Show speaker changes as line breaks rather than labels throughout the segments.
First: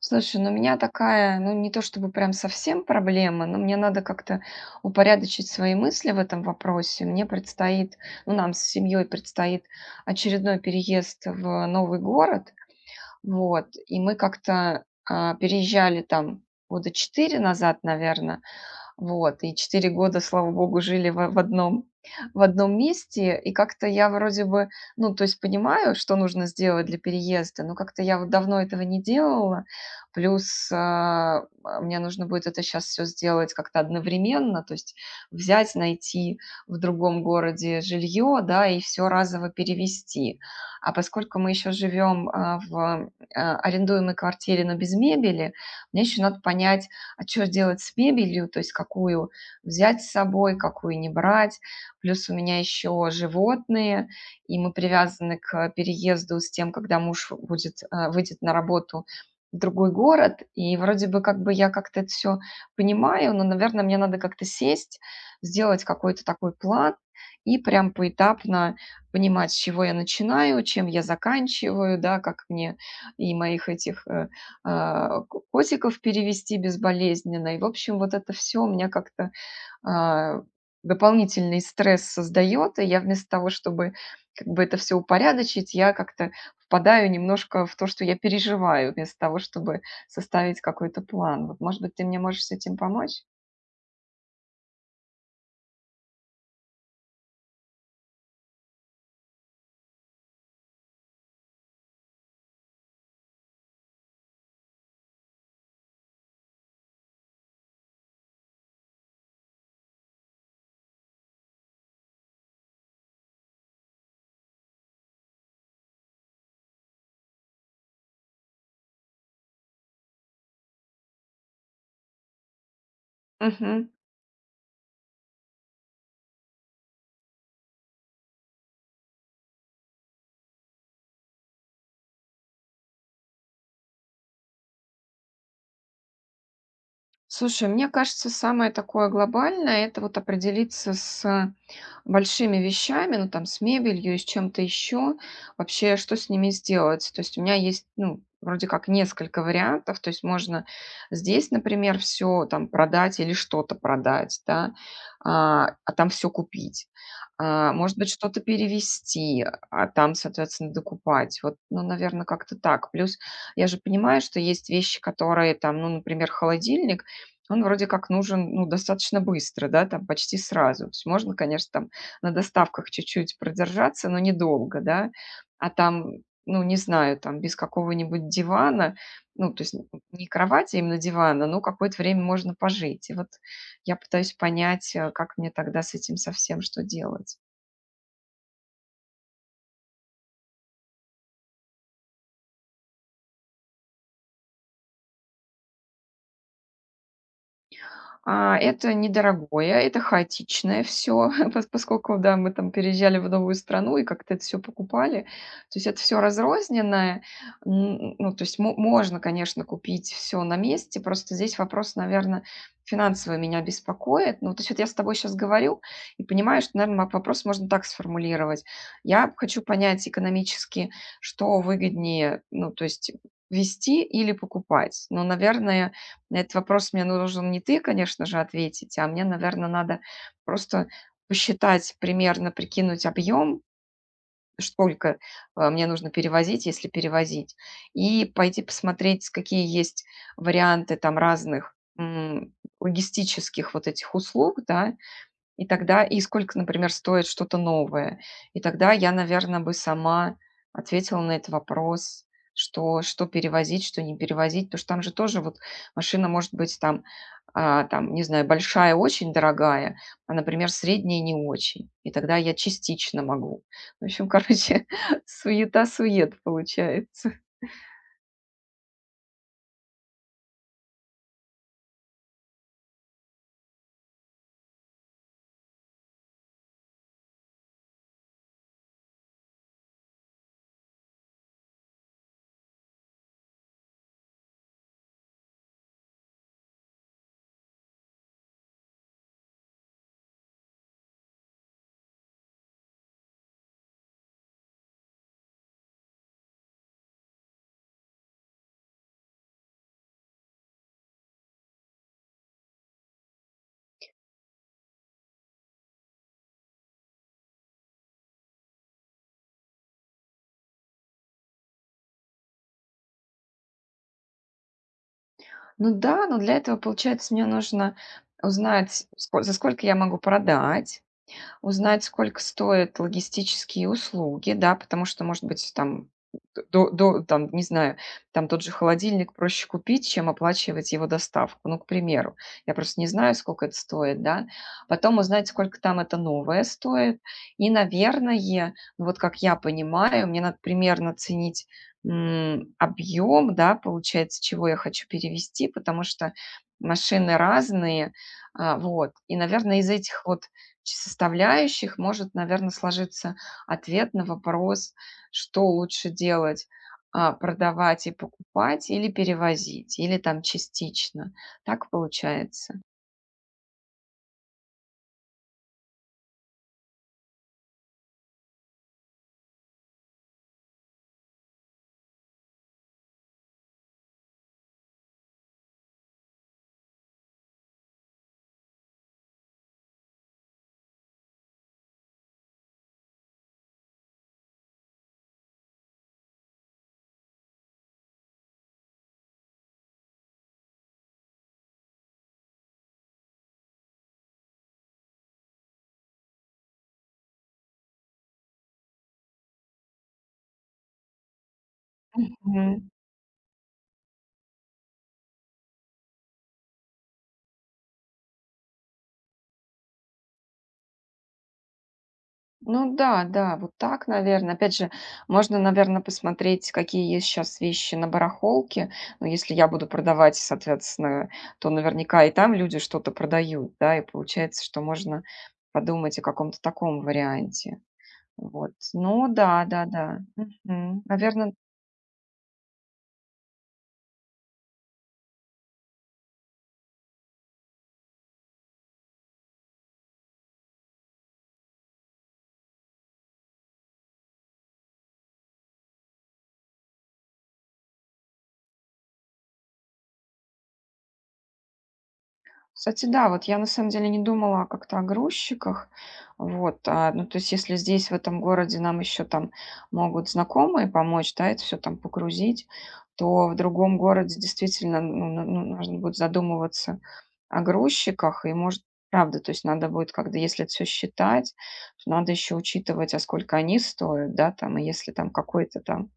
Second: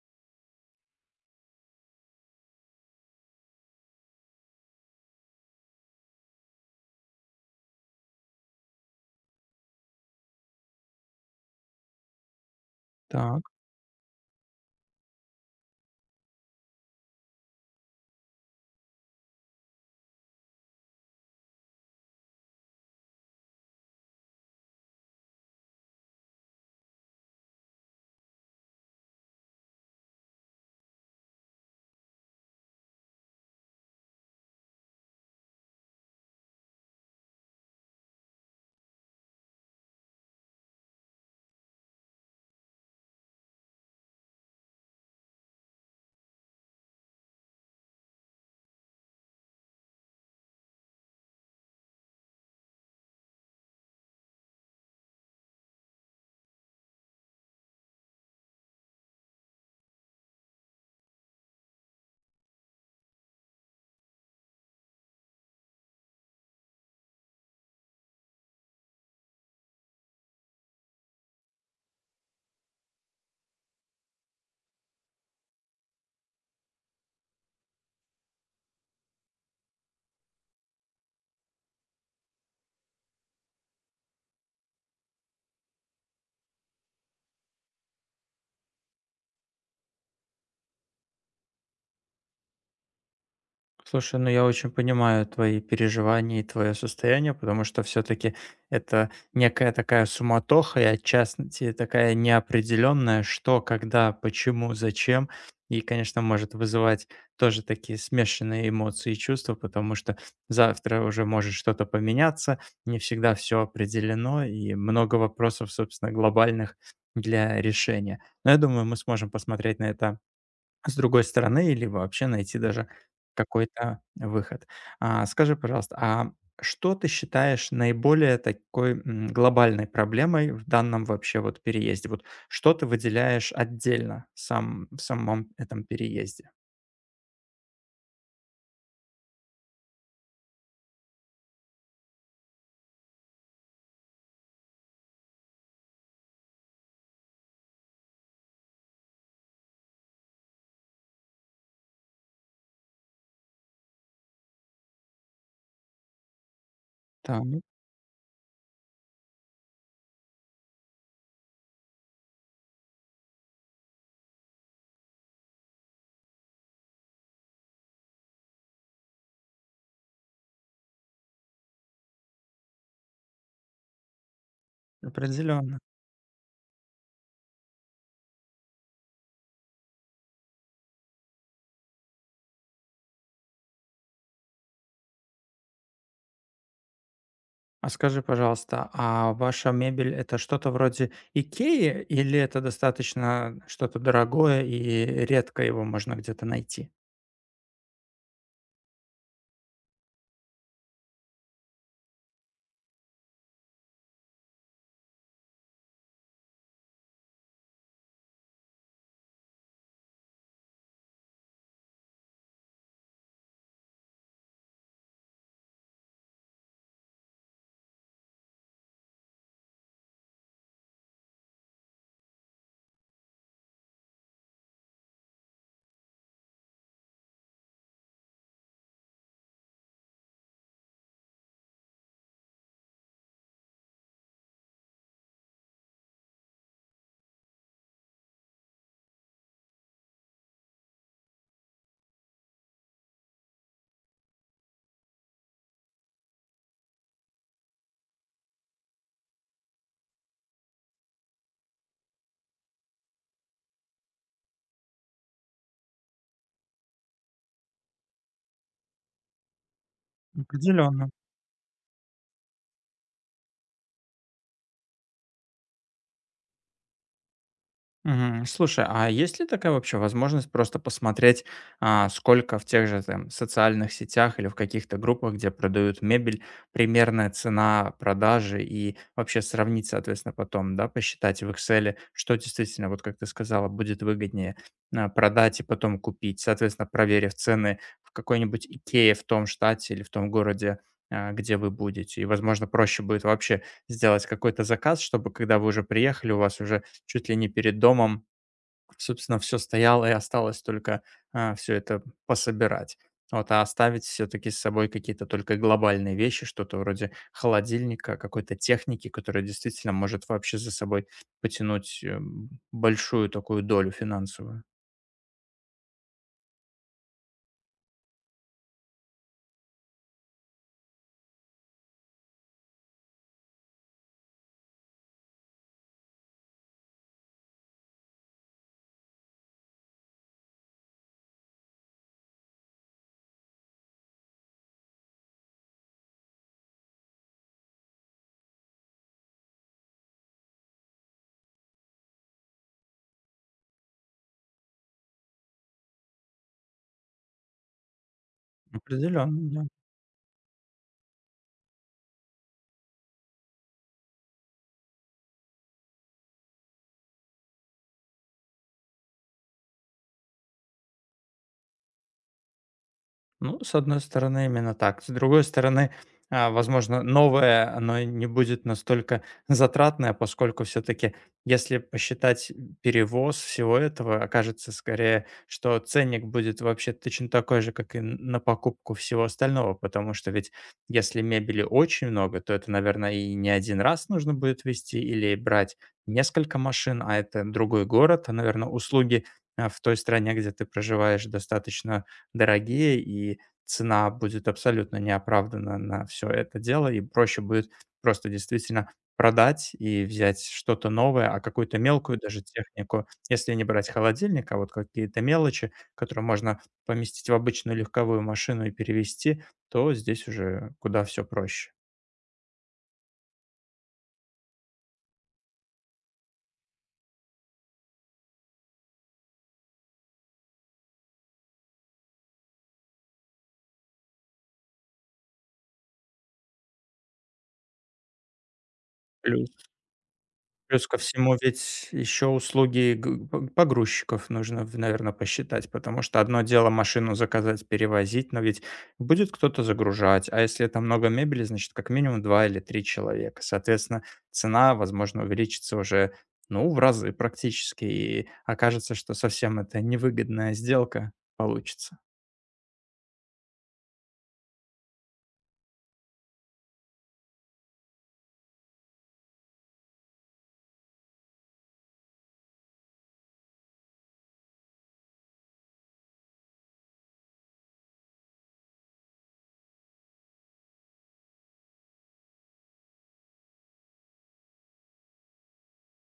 Слушай, ну у меня такая, ну не то чтобы прям совсем проблема, но мне надо как-то упорядочить свои мысли в этом вопросе. Мне предстоит, ну нам с семьей предстоит очередной переезд в новый город,
Так,
вот, и мы как-то переезжали там года четыре назад, наверное, вот, и 4 года, слава богу, жили в одном в одном месте, и как-то я вроде бы, ну, то есть понимаю, что нужно сделать для переезда, но как-то я вот давно этого не делала. Плюс, мне нужно будет это сейчас все сделать как-то одновременно, то есть взять, найти в другом городе жилье, да, и все разово перевести. А поскольку мы еще живем, арендуемой квартире, но без мебели, мне еще надо понять, а что делать с мебелью, то есть какую взять с собой, какую не брать. Плюс у меня еще животные, и мы привязаны к переезду с тем, когда муж будет, выйдет на работу в другой город, и вроде бы как бы я как-то это все понимаю, но, наверное, мне надо как-то сесть, сделать какой-то такой план и прям поэтапно понимать, с чего я начинаю, чем я заканчиваю, да, как мне и моих этих котиков перевести безболезненно. И, в общем, вот это все у меня как-то а, дополнительный стресс создает, и я вместо того, чтобы как бы это все упорядочить, я как-то впадаю немножко в то, что я переживаю, вместо того, чтобы составить какой-то план. Вот, может быть, ты мне можешь с этим помочь?
слушай, ну я очень понимаю твои переживания и твое состояние, потому что все-таки это некая такая суматоха и отчасти такая неопределенная, что, когда, почему, зачем. И, конечно, может вызывать тоже такие смешанные эмоции и чувства, потому что завтра уже может что-то поменяться, не всегда все определено, и много вопросов, собственно, глобальных для решения. Но я думаю, мы сможем посмотреть на это с другой стороны, либо вообще найти даже
Мгм.
какой-то выход. Скажи, пожалуйста, а что ты считаешь наиболее такой, глобальной проблемой в данном вообще вот переезде? Вот что ты выделяешь отдельно сам в самом этом переезде?
Слушай, мне кажется, самое такое глобальное- это вот определиться с большими вещами, ну, там, с мебелью и с чем-то еще. Вообще, что с ними сделать? То есть у меня есть, ну, вроде как несколько вариантов. То есть можно здесь, например, все там продать или что-то продать, да, а там все купить.
Так,
А, может быть, что-то перевести, а там, соответственно, докупать. Вот, ну, наверное как-то так. Плюс я же понимаю, что есть вещи, которые там, ну, например, холодильник, он вроде как нужен, ну, достаточно быстро, да, там почти сразу. То есть можно, конечно, там на доставках чуть-чуть продержаться, но недолго, да. А
определенно.
там, ну, не знаю, там без какого-нибудь дивана, ну, то есть не кровати, а именно дивана, ну какое-то время можно пожить. И вот я пытаюсь понять, как мне тогда с этим совсем что делать.
А скажи, пожалуйста, а ваша мебель — это что-то вроде «Икеи» или это достаточно что-то дорогое и редко его можно где-то найти?
А, это недорогое, это хаотичное все, поскольку, да, мы там переезжали в новую страну и как-то это все покупали. То есть это все разрозненное. Н Ну, то есть мо можно, конечно, купить все на месте, просто здесь вопрос, наверное, финансовый меня беспокоит. Ну, то есть вот я с тобой сейчас говорю и понимаю, что, наверное, вопрос можно так сформулировать. Я хочу понять экономически, что выгоднее, ну, то есть вести или покупать. Но, наверное, на этот вопрос мне нужен не ты, конечно же, ответить, а мне, наверное, надо просто посчитать примерно, прикинуть объем, сколько мне нужно перевозить, если перевозить, и пойти посмотреть, какие есть варианты там разных логистических вот этих услуг, да, и тогда и сколько, например, стоит что-то новое. И тогда я, наверное, бы сама ответила на этот вопрос, что, что перевозить, что не перевозить. Потому что там же тоже вот машина может быть там, а, там, не знаю, большая, очень дорогая, а, например,
Определенно.
средняя не очень. И тогда я частично могу. В общем, короче, суета-сует получается.
Мгм. Слушай, а есть ли такая вообще возможность просто посмотреть, сколько в тех же там социальных сетях или в каких-то группах, где продают мебель, примерная цена продажи и вообще сравнить, соответственно, потом, да, посчитать в Excel, что действительно, вот как ты сказала, будет выгоднее продать и потом купить, соответственно, проверив цены в какой-нибудь Икее в том штате или в том городе, где вы будете. И, возможно, проще будет вообще сделать какой-то заказ, чтобы когда вы уже приехали, у вас уже чуть ли не перед домом. Собственно, все стояло, и осталось только, все это пособирать. Вот, а оставить все таки с собой какие-то только глобальные вещи, что-то вроде холодильника, какой-то техники, которая действительно может вообще за собой потянуть, большую такую долю финансовую.
Ну да, но для этого, получается, мне нужно узнать, за сколько я могу продать, узнать, сколько стоят логистические услуги, да, потому что, может быть, там, там, не знаю, там тот же холодильник проще купить, чем оплачивать его доставку, ну, к примеру. Я просто не знаю, сколько это стоит, да. Потом узнать, сколько там это новое стоит. И, наверное, ну, вот как я понимаю, мне надо примерно ценить объем, да, получается, чего я хочу перевести, потому что машины разные, а, вот.
Определенно,
И,
да.
наверное, из этих вот составляющих может, наверное, сложиться ответ на вопрос, что лучше делать: а, продавать и покупать или перевозить, или там частично. Так получается?
Ну, с одной стороны, именно так. С другой стороны, возможно, новое, оно не будет настолько затратное, поскольку все-таки, если посчитать перевоз всего этого, окажется скорее, что ценник будет вообще точно такой же, как и на покупку всего остального, потому что ведь если мебели очень много, то это, наверное, и не один раз нужно будет вести или брать несколько машин, а это другой город, а, наверное, услуги в той стране, где ты проживаешь, достаточно дорогие, и цена будет абсолютно неоправдана на все это дело, и проще будет просто действительно продать и взять что-то новое, а какую-то мелкую даже
Мгм.
технику, если не брать холодильник, а вот какие-то мелочи, которые можно поместить в обычную легковую машину и перевезти, то здесь уже куда все проще.
Ну да, да, вот так, наверное. Опять же, можно, наверное, посмотреть, какие есть сейчас вещи на барахолке. Ну, если я буду продавать, соответственно, то наверняка и там люди что-то продают, да, и получается, что можно подумать о каком-то таком варианте. Вот. Ну да, да-да.
Плюс ко всему
Наверное.
ведь еще услуги г п погрузчиков нужно, наверное, посчитать, потому что одно дело машину заказать, перевозить, но ведь будет кто-то загружать, а если это много мебели, значит, как минимум 2 или 3 человека. Соответственно, цена, возможно, увеличится уже, ну, в разы практически, и окажется, что совсем это невыгодная сделка получится.
Кстати, да, вот я на самом деле не думала как-то о грузчиках. Вот, а, ну, то есть, если здесь, в этом городе, нам еще там могут знакомые помочь, да, это все там погрузить, то в другом городе действительно, ну, нужно будет задумываться о грузчиках. И, может, правда, то есть надо будет, когда если это всё считать, то надо еще учитывать, а сколько они стоят, да, там, и если там какой-то там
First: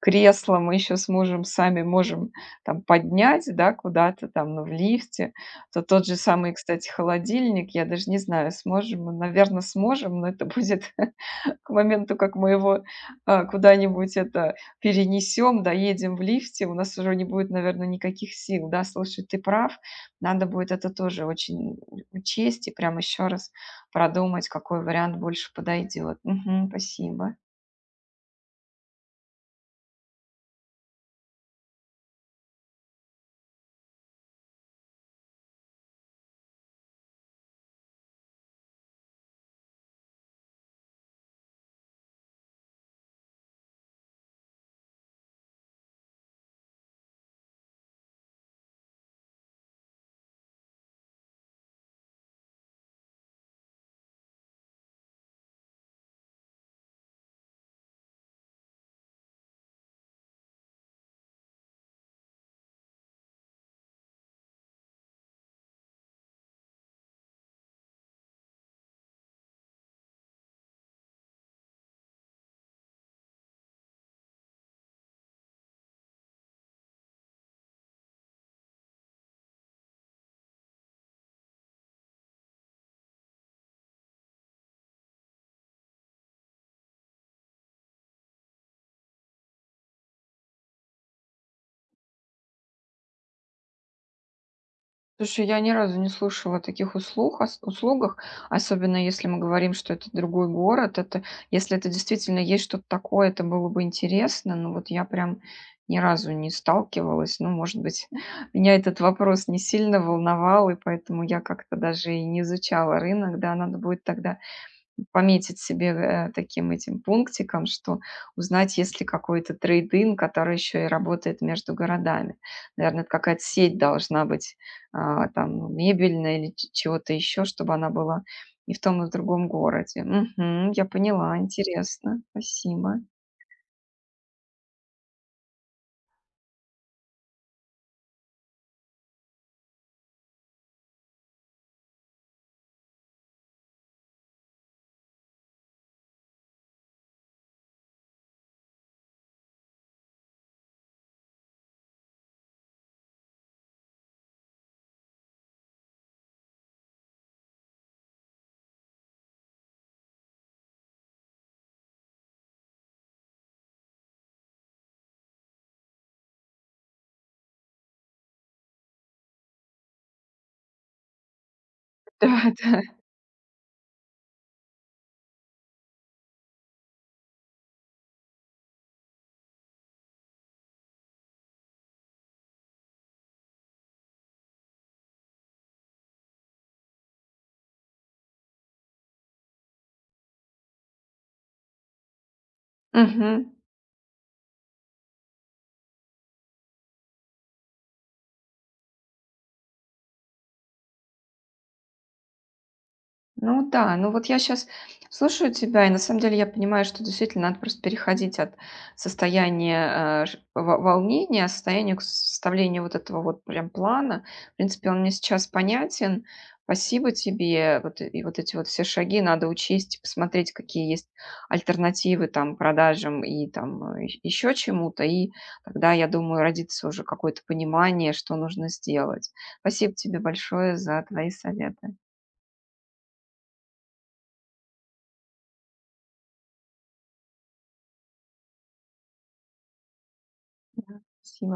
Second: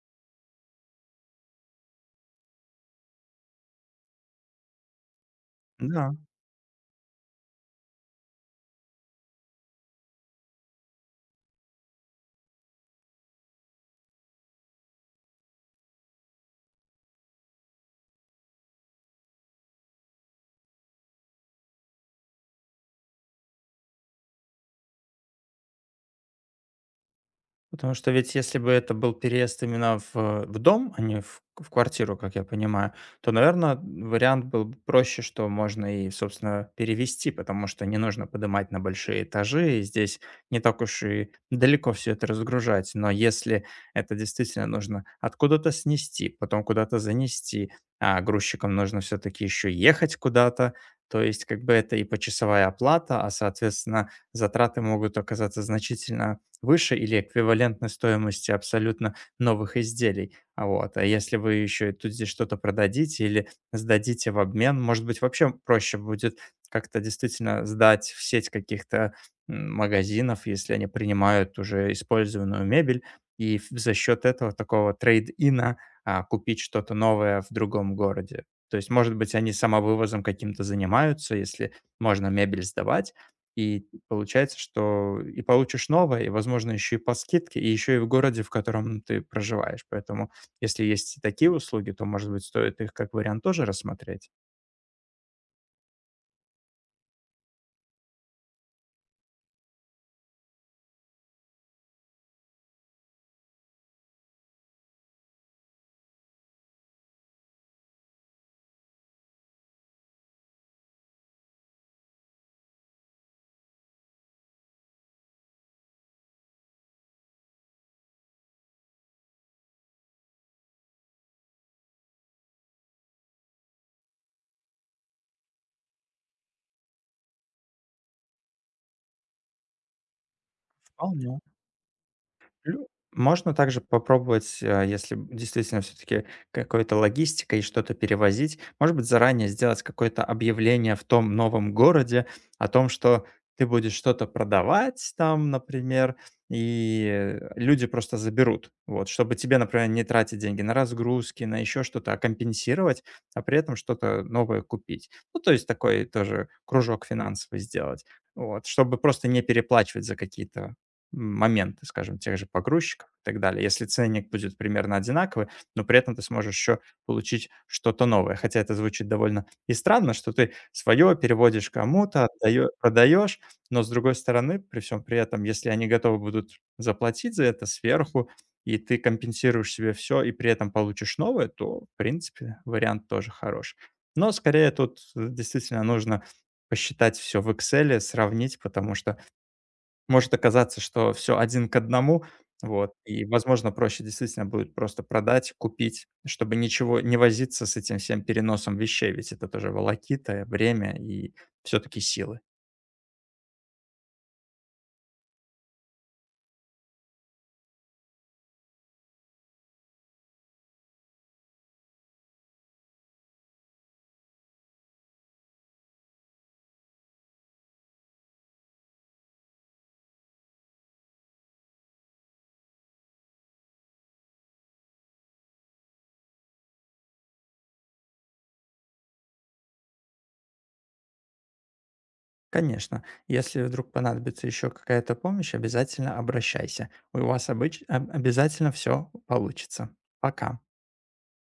кресло мы еще с мужем сами можем там поднять, да, куда-то там, ну, в лифте, то тот же
Да.
самый, кстати, холодильник, я даже не знаю, сможем мы, наверное, сможем, но это будет к моменту, как мы его куда-нибудь это перенесем, доедем в лифте, у нас уже не будет, наверное, никаких сил, да, слушай, ты прав, надо будет это тоже очень учесть и прям еще раз продумать, какой вариант больше подойдет. Мгм, спасибо.
Потому что ведь если бы это был переезд именно в дом, а не в квартиру, как я понимаю, то, наверное, вариант был бы проще, что можно и, собственно, перевести, потому что не нужно поднимать на большие этажи, и здесь не так уж и далеко все это разгружать. Но если это действительно нужно откуда-то снести, потом куда-то занести, а грузчикам нужно все-таки еще ехать куда-то, то есть как бы это и почасовая оплата, а, соответственно, затраты могут оказаться значительно выше или эквивалентной стоимости абсолютно новых изделий. Вот. А если вы еще и тут здесь что-то продадите или сдадите в обмен, может быть, вообще проще будет как-то действительно сдать в сеть каких-то магазинов, если они принимают уже использованную мебель, и за счет этого такого трейд-ина купить что-то новое в другом городе. То есть, может быть, они самовывозом каким-то занимаются, если можно мебель сдавать, и получается, что и получишь новое, и, возможно, еще и по скидке, и еще и в городе, в котором ты проживаешь. Поэтому, если есть и такие услуги, то, может быть, стоит их как вариант тоже рассмотреть?
Слушай, я ни разу не слышала о таких услуг, услугах, особенно если мы говорим, что это другой город. Это, если это действительно есть что-то такое, это было бы интересно, но вот я прям ни разу не сталкивалась. Ну, может быть, меня этот вопрос не сильно волновал, и поэтому я как-то даже и не изучала рынок. Да, надо будет тогда пометить себе, таким этим пунктиком, что узнать, есть ли какой-то трейд который еще и работает между городами. Наверное, это какая-то сеть должна быть, а, там ну, мебельная или чего-то еще, чтобы она была и в том, и в другом городе. Мгм, я поняла,
Вполне.
интересно,
Лю
спасибо.
Можно также попробовать, если действительно все таки какой-то логистикой что-то перевозить, может быть, заранее сделать какое-то объявление в том новом городе о том, что ты будешь что-то продавать там, например, и люди просто заберут. Вот, чтобы тебе, например, не тратить деньги на разгрузки, на еще что-то, а компенсировать, а при этом что-то новое купить. Ну, то есть такой тоже кружок финансовый сделать, вот, чтобы просто не переплачивать за какие-то моменты, скажем, тех же погрузчиков и так далее. Если ценник будет примерно одинаковый, но при этом ты сможешь еще получить что-то новое. Хотя это звучит довольно и странно, что ты свое переводишь кому-то,
Да, да.
продаешь, но с другой стороны, при всем при этом, если они готовы будут заплатить за это сверху, и ты компенсируешь себе все, и при этом получишь новое, то, в принципе, вариант тоже хорош. Но скорее тут действительно нужно посчитать все в Excel, сравнить, потому что может оказаться, что все один к одному, вот, и,
Мгм.
возможно, проще действительно будет просто продать, купить, чтобы ничего не возиться с этим всем переносом вещей, ведь это тоже волокита, время и все таки силы.
Ну да, ну вот я сейчас слушаю тебя, и на самом деле я понимаю, что действительно надо просто переходить от состояния волнения, состоянию к составлению вот этого вот прям плана. В принципе, он мне сейчас понятен. Спасибо тебе. Вот, и вот эти вот все шаги надо учесть, посмотреть, какие есть альтернативы там продажам и там еще чему-то. И тогда, я думаю, родится уже какое-то понимание, что нужно сделать. Спасибо тебе большое за твои советы.
Конечно, если вдруг понадобится еще какая-то помощь, обязательно обращайся. У вас обыч а обязательно все получится. Пока.
Спасибо.